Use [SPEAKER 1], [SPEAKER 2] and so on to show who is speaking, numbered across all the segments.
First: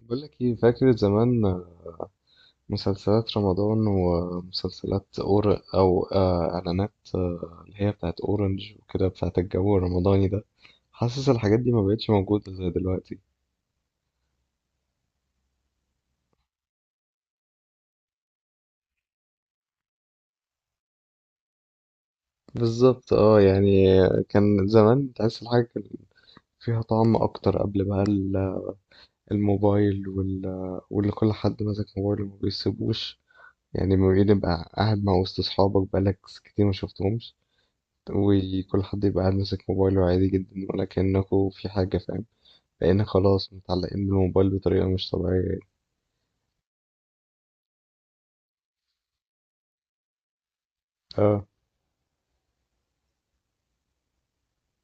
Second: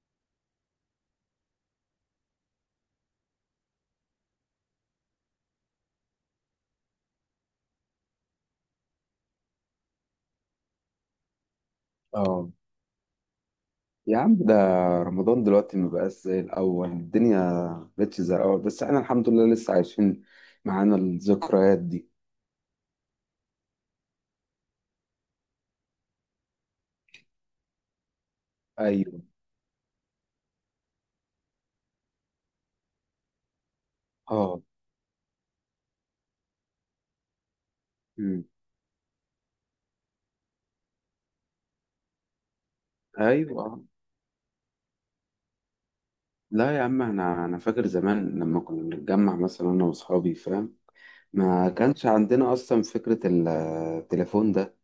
[SPEAKER 1] بقول لك ايه؟ فاكر زمان مسلسلات رمضان ومسلسلات أور او آه، اعلانات، اللي هي بتاعت اورنج وكده، بتاعت الجو الرمضاني ده. حاسس الحاجات دي ما بقتش
[SPEAKER 2] اه،
[SPEAKER 1] موجودة زي دلوقتي.
[SPEAKER 2] يا عم ده. رمضان دلوقتي ما بقاش زي الأول، الدنيا ما بقتش زي الأول بس احنا الحمد لله لسه عايشين معانا الذكريات دي.
[SPEAKER 1] بالظبط، اه يعني. كان زمان تحس الحاجة كان فيها طعم اكتر. قبل
[SPEAKER 2] أيوه،
[SPEAKER 1] الموبايل واللي كل حد ماسك موبايله ما بيسيبوش. يعني ما
[SPEAKER 2] اه،
[SPEAKER 1] بيبقى قاعد مع وسط اصحابك بقالك كتير ما شفتهمش،
[SPEAKER 2] أمم.
[SPEAKER 1] وكل حد يبقى قاعد ماسك موبايله عادي جدا، ولا كأنكوا في حاجة، فاهم؟ لأن خلاص
[SPEAKER 2] أيوه،
[SPEAKER 1] متعلقين بالموبايل بطريقة مش طبيعية.
[SPEAKER 2] لا يا عم، أنا فاكر زمان لما كنا بنتجمع مثلا أنا وأصحابي، فاهم؟
[SPEAKER 1] اه،
[SPEAKER 2] ما كانش عندنا أصلا فكرة التليفون ده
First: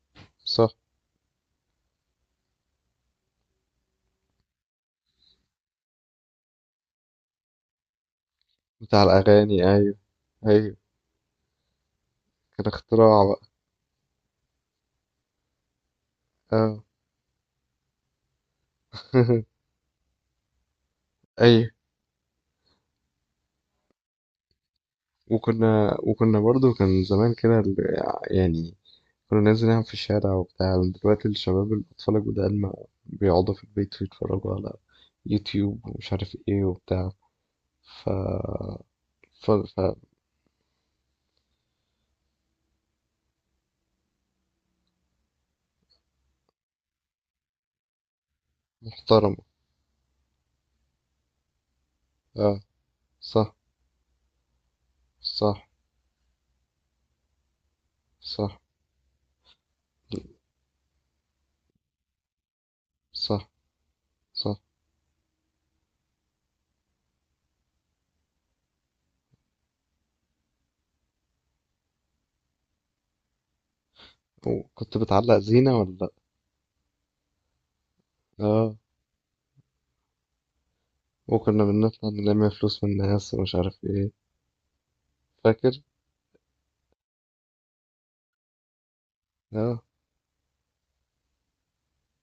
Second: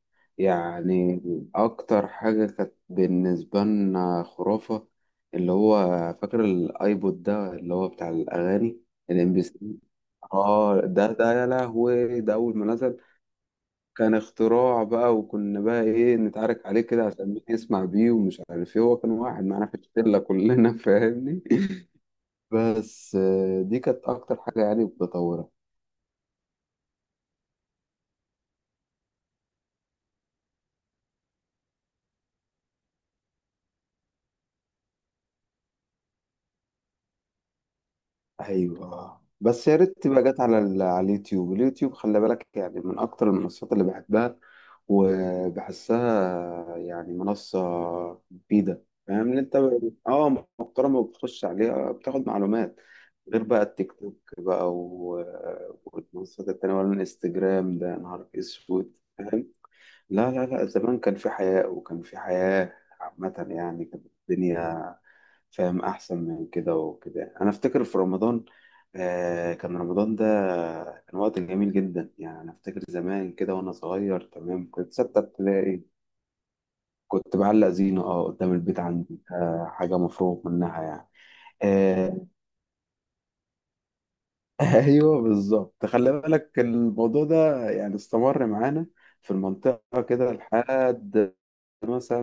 [SPEAKER 1] صح.
[SPEAKER 2] يعني. أكتر حاجة كانت بالنسبة لنا خرافة، اللي هو فاكر الأيبود ده اللي هو بتاع الأغاني.
[SPEAKER 1] بتاع
[SPEAKER 2] الام
[SPEAKER 1] الأغاني، أيوه أيوه.
[SPEAKER 2] اه ده يا لهوي، ده اول
[SPEAKER 1] كان
[SPEAKER 2] ما نزل
[SPEAKER 1] اختراع بقى.
[SPEAKER 2] كان اختراع بقى. وكنا بقى ايه نتعارك عليه
[SPEAKER 1] اه.
[SPEAKER 2] كده عشان مين يسمع بيه ومش عارف ايه، هو كان واحد معانا في الشله كلنا فاهمني.
[SPEAKER 1] أيوه.
[SPEAKER 2] بس آه، دي كانت اكتر حاجه يعني بتطورها.
[SPEAKER 1] وكنا برضو كان زمان كده يعني كنا ننزل نلعب في الشارع وبتاع. دلوقتي الشباب الأطفال الجداد ما بيقعدوا في البيت ويتفرجوا على يوتيوب ومش عارف ايه وبتاع. ف
[SPEAKER 2] ايوه،
[SPEAKER 1] ف,
[SPEAKER 2] بس يا
[SPEAKER 1] ف...
[SPEAKER 2] ريت تبقى جت على اليوتيوب. اليوتيوب خلي بالك، يعني من اكتر المنصات اللي بحبها وبحسها يعني منصة مفيدة. فاهم
[SPEAKER 1] محترمة.
[SPEAKER 2] ان انت، اه محترمة وبتخش عليها بتاخد
[SPEAKER 1] اه،
[SPEAKER 2] معلومات. غير
[SPEAKER 1] صح.
[SPEAKER 2] بقى التيك توك بقى
[SPEAKER 1] صح.
[SPEAKER 2] والمنصات التانية ولا الانستجرام، ده يا نهار
[SPEAKER 1] صح.
[SPEAKER 2] اسود. لا لا لا، زمان كان في حياء وكان في حياة عامة
[SPEAKER 1] صح.
[SPEAKER 2] يعني، كانت
[SPEAKER 1] صح.
[SPEAKER 2] الدنيا فاهم أحسن من كده. وكده أنا أفتكر في رمضان، كان رمضان ده كان وقت جميل جدا يعني. أنا أفتكر زمان كده وأنا صغير، تمام، كنت
[SPEAKER 1] وكنت
[SPEAKER 2] ستة
[SPEAKER 1] بتعلق زينة
[SPEAKER 2] ابتدائي
[SPEAKER 1] ولا لأ؟
[SPEAKER 2] كنت بعلق زينة، أه، قدام
[SPEAKER 1] اه،
[SPEAKER 2] البيت عندي، حاجة مفروغ منها يعني.
[SPEAKER 1] وكنا بنطلع
[SPEAKER 2] آه
[SPEAKER 1] نلم فلوس من الناس ومش عارف ايه.
[SPEAKER 2] أيوه
[SPEAKER 1] فاكر؟
[SPEAKER 2] بالظبط، خلي بالك الموضوع ده يعني استمر معانا في
[SPEAKER 1] اه.
[SPEAKER 2] المنطقة كده لحد مثلا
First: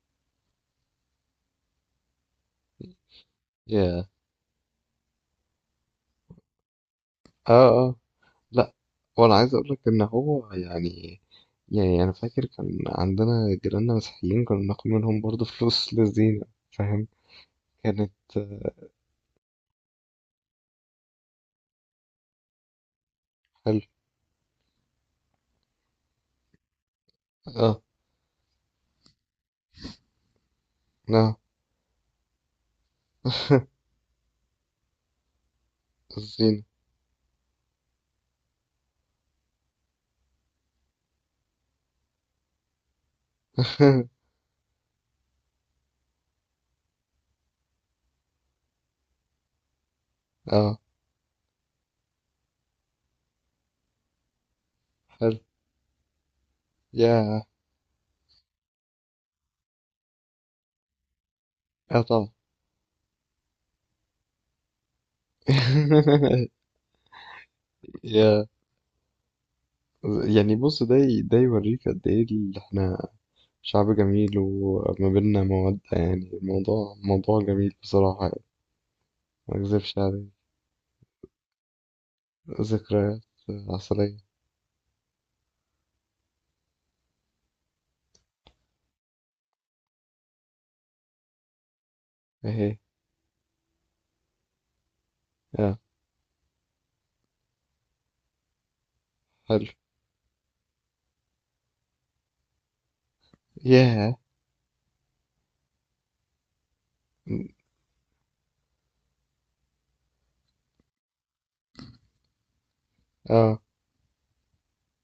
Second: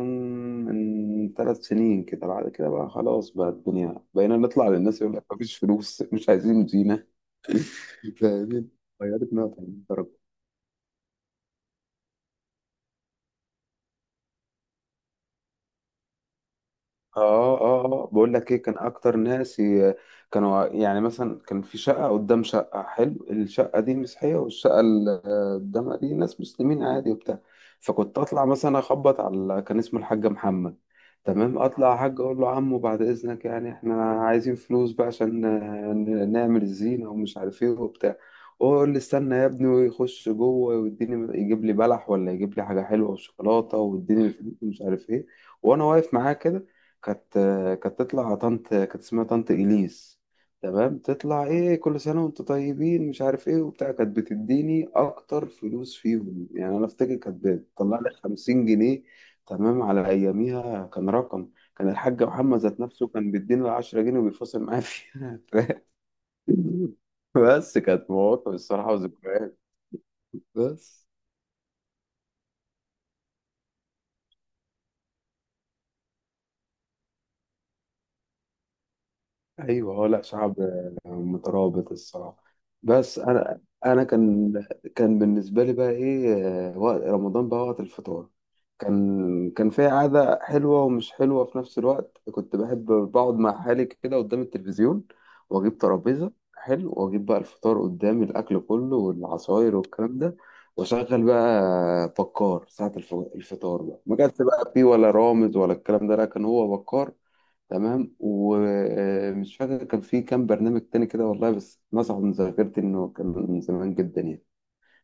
[SPEAKER 2] من 3 سنين كده. بعد كده بقى خلاص بقى الدنيا،
[SPEAKER 1] يا.
[SPEAKER 2] بقينا نطلع للناس يقول لك مفيش فلوس، مش عايزين زينة
[SPEAKER 1] اه اه.
[SPEAKER 2] فاهمين؟
[SPEAKER 1] لا،
[SPEAKER 2] غيرت
[SPEAKER 1] وانا عايز اقول لك
[SPEAKER 2] 180
[SPEAKER 1] ان
[SPEAKER 2] درجة.
[SPEAKER 1] هو يعني، يعني انا فاكر كان عندنا جيراننا مسيحيين كنا بناخد منهم برضه فلوس للزينة، فاهم؟
[SPEAKER 2] اه اه اه،
[SPEAKER 1] كانت.
[SPEAKER 2] بقول لك ايه، كان اكتر ناس كانوا يعني مثلا، كان في شقه قدام شقه حلو، الشقه
[SPEAKER 1] حلو.
[SPEAKER 2] دي مسيحيه والشقه اللي قدامها دي ناس مسلمين عادي وبتاع.
[SPEAKER 1] اه
[SPEAKER 2] فكنت اطلع مثلا اخبط على، كان اسمه الحاج محمد،
[SPEAKER 1] اه.
[SPEAKER 2] تمام، اطلع يا حاج اقول له عمو بعد اذنك يعني احنا عايزين فلوس بقى عشان نعمل
[SPEAKER 1] الزينة.
[SPEAKER 2] الزينه ومش عارف ايه وبتاع. هو يقول لي استنى يا ابني ويخش جوه ويديني، يجيب لي بلح ولا يجيب لي حاجه حلوه وشوكولاته ويديني الفلوس ومش عارف ايه. وانا واقف معاه كده، كانت كانت تطلع طنط، كانت اسمها طنط إليس،
[SPEAKER 1] اه.
[SPEAKER 2] تمام، تطلع ايه كل سنة وانتوا طيبين مش عارف ايه وبتاع، كانت بتديني
[SPEAKER 1] حلو.
[SPEAKER 2] اكتر فلوس فيهم، يعني انا افتكر
[SPEAKER 1] يا.
[SPEAKER 2] كانت بتطلع لي 50 جنيه. تمام، على اياميها كان رقم. كان
[SPEAKER 1] اه
[SPEAKER 2] الحاج
[SPEAKER 1] طبعا.
[SPEAKER 2] محمد ذات نفسه كان بيدينا 10 جنيه وبيفاصل معايا فيها بس كانت
[SPEAKER 1] يا.
[SPEAKER 2] مواقف الصراحة، وذكريات.
[SPEAKER 1] يعني بص،
[SPEAKER 2] بس
[SPEAKER 1] ده يوريك قد ايه اللي احنا شعب جميل وما بيننا مودة. يعني الموضوع موضوع جميل بصراحة يعني، ما
[SPEAKER 2] ايوه،
[SPEAKER 1] أكذبش
[SPEAKER 2] هو لا
[SPEAKER 1] عليك.
[SPEAKER 2] شعب، مترابط الصراحه. بس
[SPEAKER 1] ذكريات
[SPEAKER 2] انا
[SPEAKER 1] عسلية.
[SPEAKER 2] كان بالنسبه لي بقى ايه، وقت رمضان بقى وقت الفطار. كان في عاده حلوه ومش حلوه في نفس الوقت، كنت
[SPEAKER 1] أهي.
[SPEAKER 2] بحب بقعد مع حالي كده قدام التلفزيون واجيب
[SPEAKER 1] آه.
[SPEAKER 2] ترابيزه حلو واجيب بقى الفطار قدامي، الاكل كله
[SPEAKER 1] حلو.
[SPEAKER 2] والعصاير والكلام ده، واشغل بقى بكار ساعه الفطار. بقى
[SPEAKER 1] ياه.
[SPEAKER 2] ما كانش بقى فيه ولا رامز ولا الكلام ده، لا كان هو بكار. تمام، ومش فاكر كان في كام برنامج تاني كده والله، بس مسحوا من ذاكرتي انه كان
[SPEAKER 1] آه
[SPEAKER 2] من زمان جدا يعني.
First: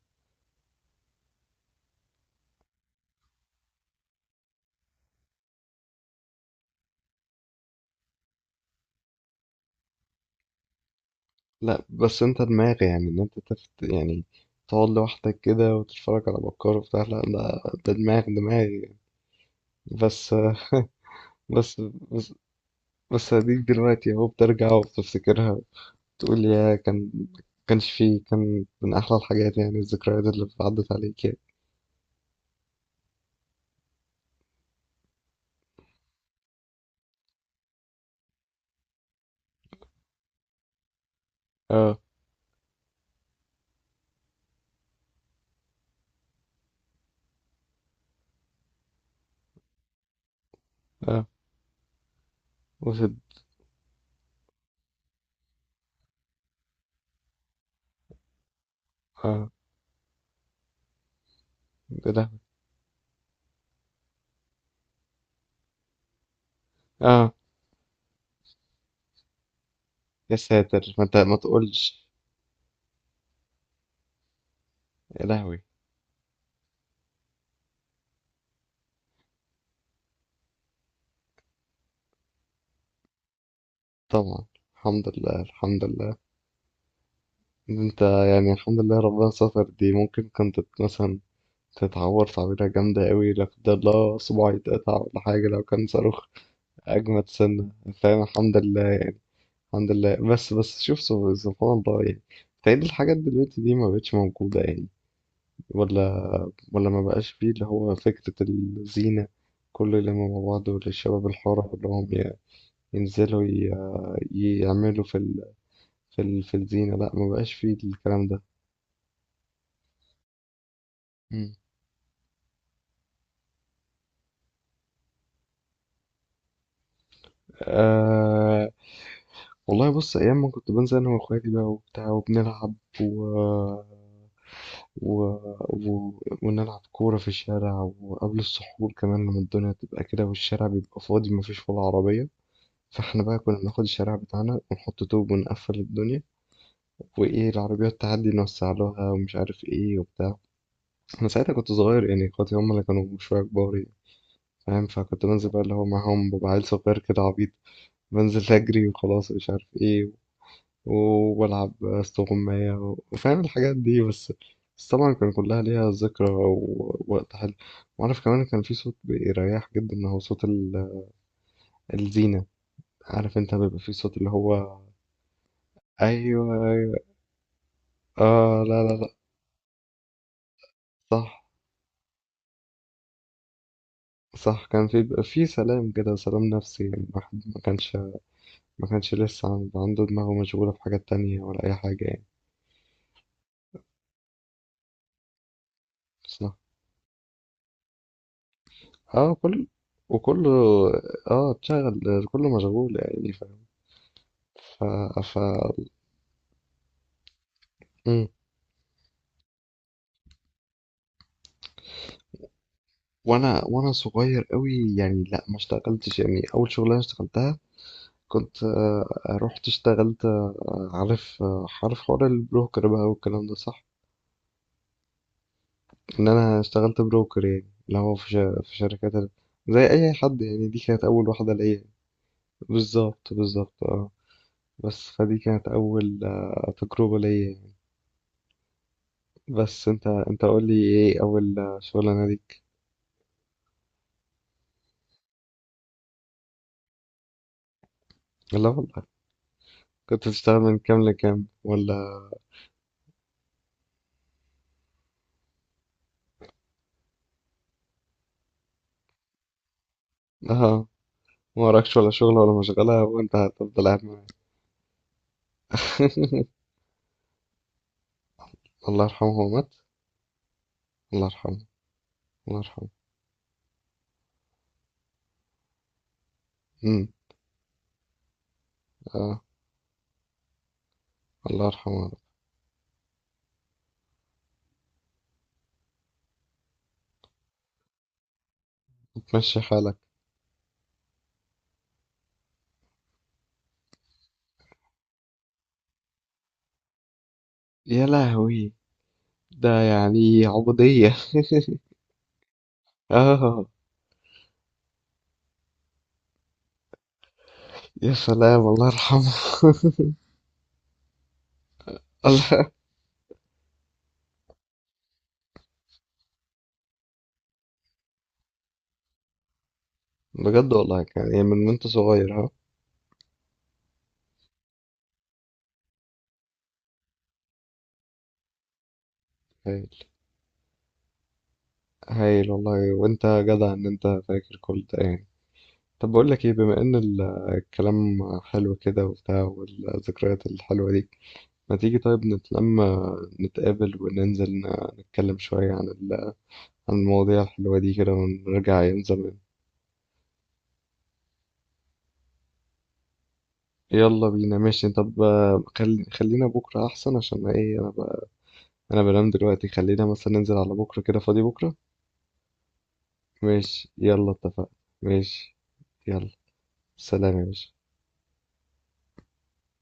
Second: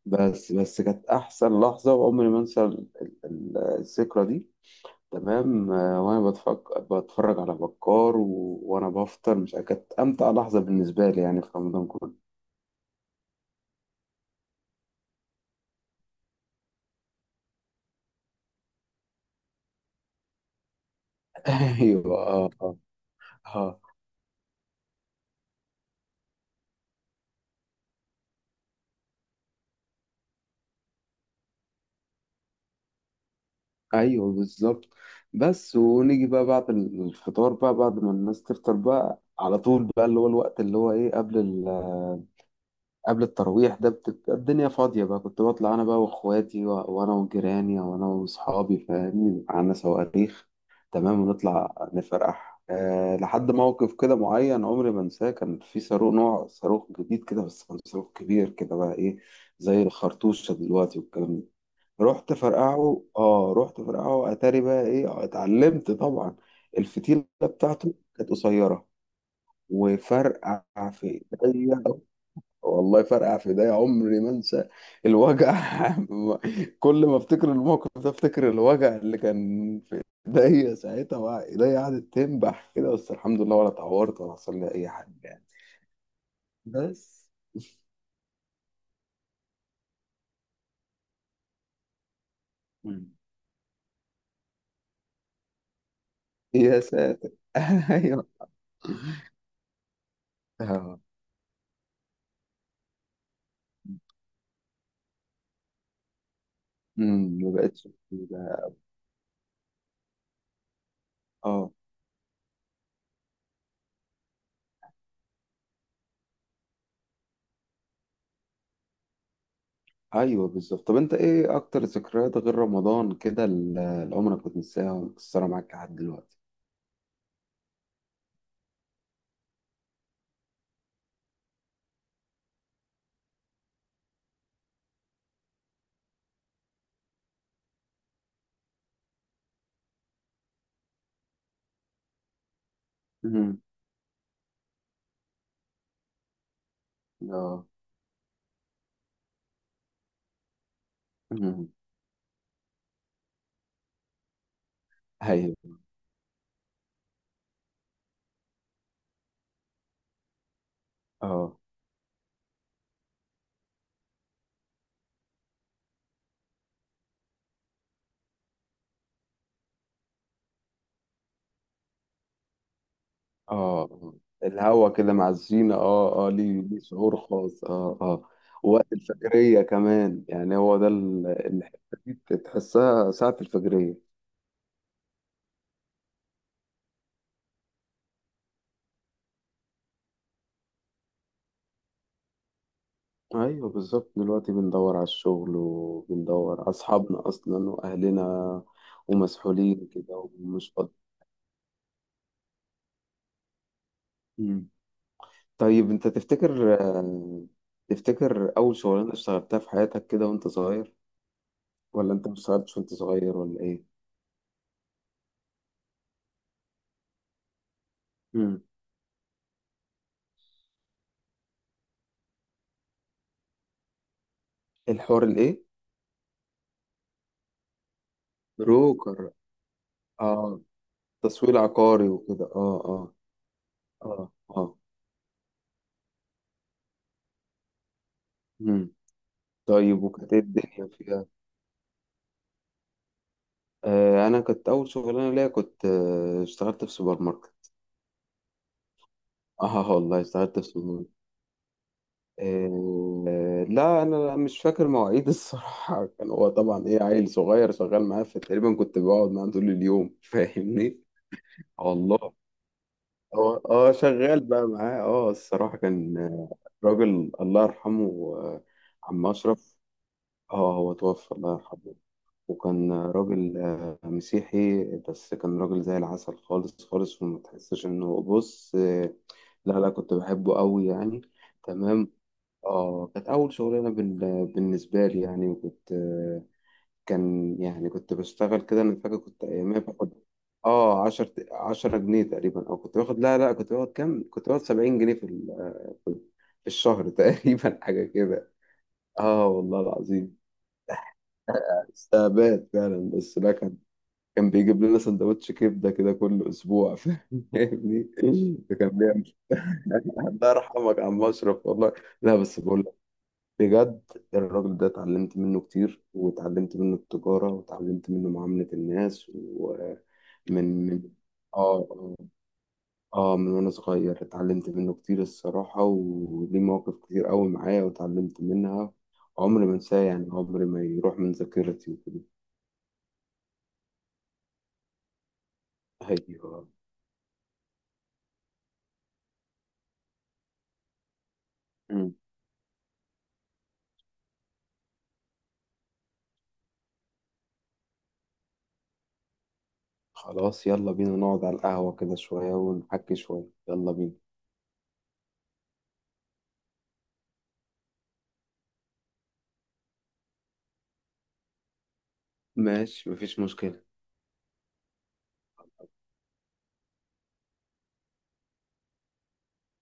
[SPEAKER 2] بس كانت احسن لحظه وعمري ما انسى الذكرى دي. تمام، وانا بتفرج على بكار وانا بفطر مش عارف، كانت امتع لحظه بالنسبه لي يعني في
[SPEAKER 1] لا،
[SPEAKER 2] رمضان
[SPEAKER 1] بس
[SPEAKER 2] كله.
[SPEAKER 1] أنت دماغي، يعني إن أنت تفت يعني، تقعد لوحدك كده وتتفرج على بكار وبتاع. لا لا، ده دماغي. بس آه، بس.
[SPEAKER 2] ايوه،
[SPEAKER 1] بس.
[SPEAKER 2] اه، اه.
[SPEAKER 1] بس هديك
[SPEAKER 2] آه.
[SPEAKER 1] دلوقتي أهو بترجع وبتفتكرها. تقول يا كان، كانش فيه. كان من أحلى الحاجات، يعني الذكريات اللي عدت عليك يعني.
[SPEAKER 2] ايوه بالظبط. بس ونيجي بقى بعد الفطار بقى، بعد ما الناس تفطر بقى على طول بقى، اللي هو الوقت اللي هو ايه، قبل
[SPEAKER 1] اه.
[SPEAKER 2] قبل الترويح ده، بتبقى الدنيا فاضية بقى. كنت بطلع أنا بقى وإخواتي وأنا وجيراني وأنا وأصحابي، فاهمني، بيبقى عندنا صواريخ. تمام،
[SPEAKER 1] آه
[SPEAKER 2] ونطلع نفرح.
[SPEAKER 1] وسط.
[SPEAKER 2] أه، لحد موقف كده معين عمري ما أنساه، كان في صاروخ، نوع صاروخ جديد كده بس، كان صاروخ كبير كده بقى إيه
[SPEAKER 1] اه.
[SPEAKER 2] زي الخرطوشة دلوقتي والكلام ده.
[SPEAKER 1] يا
[SPEAKER 2] رحت
[SPEAKER 1] لهوي.
[SPEAKER 2] فرقعه، آه رحت فرقعه، أتاري بقى إيه اتعلمت طبعا، الفتيلة
[SPEAKER 1] اه.
[SPEAKER 2] بتاعته كانت قصيرة
[SPEAKER 1] يا
[SPEAKER 2] وفرقع
[SPEAKER 1] ساتر، ما انت
[SPEAKER 2] في
[SPEAKER 1] ما
[SPEAKER 2] إيديا.
[SPEAKER 1] تقولش.
[SPEAKER 2] والله فرقع في ايديا، عمري ما انسى
[SPEAKER 1] يا
[SPEAKER 2] الوجع
[SPEAKER 1] لهوي.
[SPEAKER 2] كل ما افتكر الموقف ده افتكر الوجع اللي كان في ايديا ساعتها. ايديا قعدت تنبح كده، بس الحمد لله ولا اتعورت ولا
[SPEAKER 1] طبعا،
[SPEAKER 2] حصل لي اي
[SPEAKER 1] الحمد
[SPEAKER 2] حاجه
[SPEAKER 1] لله
[SPEAKER 2] يعني.
[SPEAKER 1] الحمد لله.
[SPEAKER 2] بس
[SPEAKER 1] إن انت يعني الحمد لله ربنا ستر. دي ممكن كنت مثلا تتعور تعويرة جامدة
[SPEAKER 2] مم.
[SPEAKER 1] قوي، لا قدر الله صباعي يتقطع ولا حاجة لو كان صاروخ
[SPEAKER 2] يا
[SPEAKER 1] أجمد
[SPEAKER 2] ساتر
[SPEAKER 1] سنة، فاهم؟
[SPEAKER 2] ايوه.
[SPEAKER 1] الحمد لله يعني. الحمد لله. بس بس شوف،
[SPEAKER 2] اه.
[SPEAKER 1] سبحان الله يعني. تهيألي الحاجات دلوقتي دي ما بقتش موجودة يعني. ولا ولا ما بقاش
[SPEAKER 2] امم،
[SPEAKER 1] فيه
[SPEAKER 2] ما
[SPEAKER 1] اللي
[SPEAKER 2] بقتش
[SPEAKER 1] هو فكرة
[SPEAKER 2] كده.
[SPEAKER 1] الزينة، كل اللي مع بعض والشباب الحر
[SPEAKER 2] اه.
[SPEAKER 1] كلهم يعني ينزلوا، يعملوا في الزينة. لا، ما بقاش فيه الكلام ده.
[SPEAKER 2] ايوه بالظبط. طب انت
[SPEAKER 1] مم.
[SPEAKER 2] ايه اكتر ذكريات غير رمضان كده، اللي عمرك ما تنساها ومكسره معاك لحد دلوقتي؟
[SPEAKER 1] أه... والله بص، أيام ما كنت بنزل أنا وأخواتي بقى وبتاع وبنلعب و... و... ونلعب كورة في الشارع، وقبل السحور كمان لما الدنيا تبقى كده والشارع بيبقى فاضي مفيش ولا عربية، فاحنا بقى كنا
[SPEAKER 2] امم.
[SPEAKER 1] بناخد الشارع بتاعنا ونحط طوب ونقفل الدنيا، وايه
[SPEAKER 2] اه.
[SPEAKER 1] العربيات تعدي نوسع لها ومش عارف ايه وبتاع. انا ساعتها
[SPEAKER 2] امم.
[SPEAKER 1] كنت صغير يعني، اخواتي هم اللي كانوا شوية كبار يعني. فاهم؟ فكنت بنزل بقى اللي
[SPEAKER 2] ايوه،
[SPEAKER 1] هو معاهم، ببقى عيل صغير كده عبيط، بنزل أجري وخلاص مش عارف إيه،
[SPEAKER 2] اه
[SPEAKER 1] وبلعب استغماية وفاهم الحاجات دي. بس بس طبعا كان كلها ليها ذكرى ووقت حلو. وعارف كمان كان في صوت بيريح جدا، هو صوت الزينة. عارف انت بيبقى في
[SPEAKER 2] اه،
[SPEAKER 1] صوت اللي هو.
[SPEAKER 2] الهوا كده مع الزينة، اه اه،
[SPEAKER 1] ايوه
[SPEAKER 2] ليه ليه
[SPEAKER 1] ايوه.
[SPEAKER 2] شعور خاص، اه اه.
[SPEAKER 1] اه لا لا
[SPEAKER 2] وقت
[SPEAKER 1] لا.
[SPEAKER 2] الفجرية كمان يعني، هو ده
[SPEAKER 1] صح.
[SPEAKER 2] الحتة دي تحسها ساعة الفجرية.
[SPEAKER 1] صح، كان في بيبقى في سلام كده، سلام نفسي يعني. الواحد ما كانش ما كانش لسه عنده دماغه مشغولة في حاجات تانية ولا أي حاجة يعني.
[SPEAKER 2] ايوه بالظبط، دلوقتي بندور على الشغل
[SPEAKER 1] بس.
[SPEAKER 2] وبندور على اصحابنا اصلا واهلنا،
[SPEAKER 1] اه كل.
[SPEAKER 2] ومسحولين كده
[SPEAKER 1] وكله
[SPEAKER 2] ومش فاضي.
[SPEAKER 1] اه اتشغل. كله مشغول يعني، فاهم؟
[SPEAKER 2] مم.
[SPEAKER 1] ف ف.
[SPEAKER 2] طيب انت تفتكر،
[SPEAKER 1] مم.
[SPEAKER 2] تفتكر اول شغلانة اشتغلتها في حياتك كده وانت صغير، ولا انت ما اشتغلتش وانت صغير، ولا
[SPEAKER 1] وانا
[SPEAKER 2] ايه؟
[SPEAKER 1] وانا صغير قوي يعني، لا ما اشتغلتش يعني. اول شغلانه اشتغلتها،
[SPEAKER 2] مم.
[SPEAKER 1] كنت رحت اشتغلت، عارف، عارف حوار البروكر بقى والكلام ده، صح؟
[SPEAKER 2] الحوار الايه؟
[SPEAKER 1] ان انا اشتغلت بروكر، يعني اللي هو في شركات
[SPEAKER 2] بروكر.
[SPEAKER 1] زي اي حد
[SPEAKER 2] اه،
[SPEAKER 1] يعني. دي كانت اول واحده
[SPEAKER 2] تسويق
[SPEAKER 1] ليا.
[SPEAKER 2] عقاري وكده، اه اه،
[SPEAKER 1] بالظبط بالظبط، اه.
[SPEAKER 2] اه اه.
[SPEAKER 1] بس فدي كانت اول تجربه ليا.
[SPEAKER 2] مم.
[SPEAKER 1] بس
[SPEAKER 2] طيب
[SPEAKER 1] انت
[SPEAKER 2] وكانت ايه
[SPEAKER 1] انت قول لي
[SPEAKER 2] الدنيا
[SPEAKER 1] ايه
[SPEAKER 2] فيها.
[SPEAKER 1] اول شغلانه ليك؟
[SPEAKER 2] آه، انا كنت اول شغلانه ليا كنت اشتغلت في سوبر ماركت.
[SPEAKER 1] لا والله.
[SPEAKER 2] اه والله،
[SPEAKER 1] كنت
[SPEAKER 2] اشتغلت
[SPEAKER 1] بتشتغل
[SPEAKER 2] في
[SPEAKER 1] من
[SPEAKER 2] سوبر
[SPEAKER 1] كام
[SPEAKER 2] ماركت.
[SPEAKER 1] لكام ولا؟
[SPEAKER 2] آه لا انا مش فاكر مواعيد الصراحه، كان هو طبعا ايه عيل صغير شغال معاه، فتقريبا كنت بقعد معاه طول اليوم
[SPEAKER 1] اه،
[SPEAKER 2] فاهمني.
[SPEAKER 1] ما وراكش ولا
[SPEAKER 2] والله،
[SPEAKER 1] شغل ولا مشغله وانت
[SPEAKER 2] اه
[SPEAKER 1] هتفضل
[SPEAKER 2] اه،
[SPEAKER 1] قاعد معايا.
[SPEAKER 2] شغال بقى معاه، اه، الصراحه كان راجل الله يرحمه،
[SPEAKER 1] الله
[SPEAKER 2] عم
[SPEAKER 1] يرحمه، هو مات؟
[SPEAKER 2] اشرف. اه، هو
[SPEAKER 1] الله
[SPEAKER 2] توفى الله
[SPEAKER 1] يرحمه.
[SPEAKER 2] يرحمه.
[SPEAKER 1] الله يرحمه.
[SPEAKER 2] وكان راجل، مسيحي، بس كان راجل زي العسل خالص
[SPEAKER 1] امم
[SPEAKER 2] خالص، وما تحسش انه بص،
[SPEAKER 1] اه.
[SPEAKER 2] لا لا، كنت بحبه قوي يعني.
[SPEAKER 1] الله يرحمه.
[SPEAKER 2] تمام، اه كانت اول شغلانه بالنسبه لي يعني. وكنت كان يعني كنت بشتغل كده، انا فاكر كنت
[SPEAKER 1] تمشي
[SPEAKER 2] ايامها
[SPEAKER 1] حالك.
[SPEAKER 2] باخد، اه، 10 10 جنيه تقريبا، او كنت باخد لا لا كنت باخد كام، كنت باخد 70 جنيه في في الشهر تقريبا حاجه
[SPEAKER 1] يا
[SPEAKER 2] كده.
[SPEAKER 1] لهوي،
[SPEAKER 2] اه والله
[SPEAKER 1] ده
[SPEAKER 2] العظيم.
[SPEAKER 1] يعني عبوديه.
[SPEAKER 2] استعباد فعلا، بس لا
[SPEAKER 1] اه.
[SPEAKER 2] كان بيجيب لنا سندوتش كبده كده كل اسبوع فاهمني.
[SPEAKER 1] يا سلام، الله
[SPEAKER 2] كان
[SPEAKER 1] يرحمه.
[SPEAKER 2] بيعمل الله يرحمك يا عم اشرف والله. لا بس
[SPEAKER 1] الله.
[SPEAKER 2] بقول لك بجد، الراجل ده اتعلمت منه كتير واتعلمت منه التجاره واتعلمت منه معامله الناس ومن
[SPEAKER 1] بجد والله.
[SPEAKER 2] من
[SPEAKER 1] كان يعني من
[SPEAKER 2] اه
[SPEAKER 1] وانت
[SPEAKER 2] اه،
[SPEAKER 1] صغير، ها؟
[SPEAKER 2] من وانا صغير اتعلمت منه كتير الصراحه، وليه مواقف كتير قوي معايا واتعلمت منها. عمري ما انساه
[SPEAKER 1] هايل.
[SPEAKER 2] يعني، عمري ما يروح من ذاكرتي وكده.
[SPEAKER 1] هايل والله، وانت جدع ان انت فاكر كل ده يعني. طب بقول لك ايه،
[SPEAKER 2] ايوه
[SPEAKER 1] بما ان الكلام حلو كده وبتاع، والذكريات الحلوة دي، ما تيجي طيب نتلم، نتقابل وننزل نتكلم شوية عن عن المواضيع الحلوة دي كده، ونرجع أيام زمان.
[SPEAKER 2] خلاص، يلا بينا نقعد على القهوة كده شوية ونحكي شوية، يلا بينا.
[SPEAKER 1] يلا بينا، ماشي. طب آه، خلينا بكرة أحسن، عشان ايه أنا بقى أنا بنام دلوقتي. خلينا مثلا ننزل على بكرة، كده فاضي بكرة.
[SPEAKER 2] ماشي مفيش مشكلة.
[SPEAKER 1] ماشي، يلا اتفقنا. ماشي. يلا. سلام يا باشا.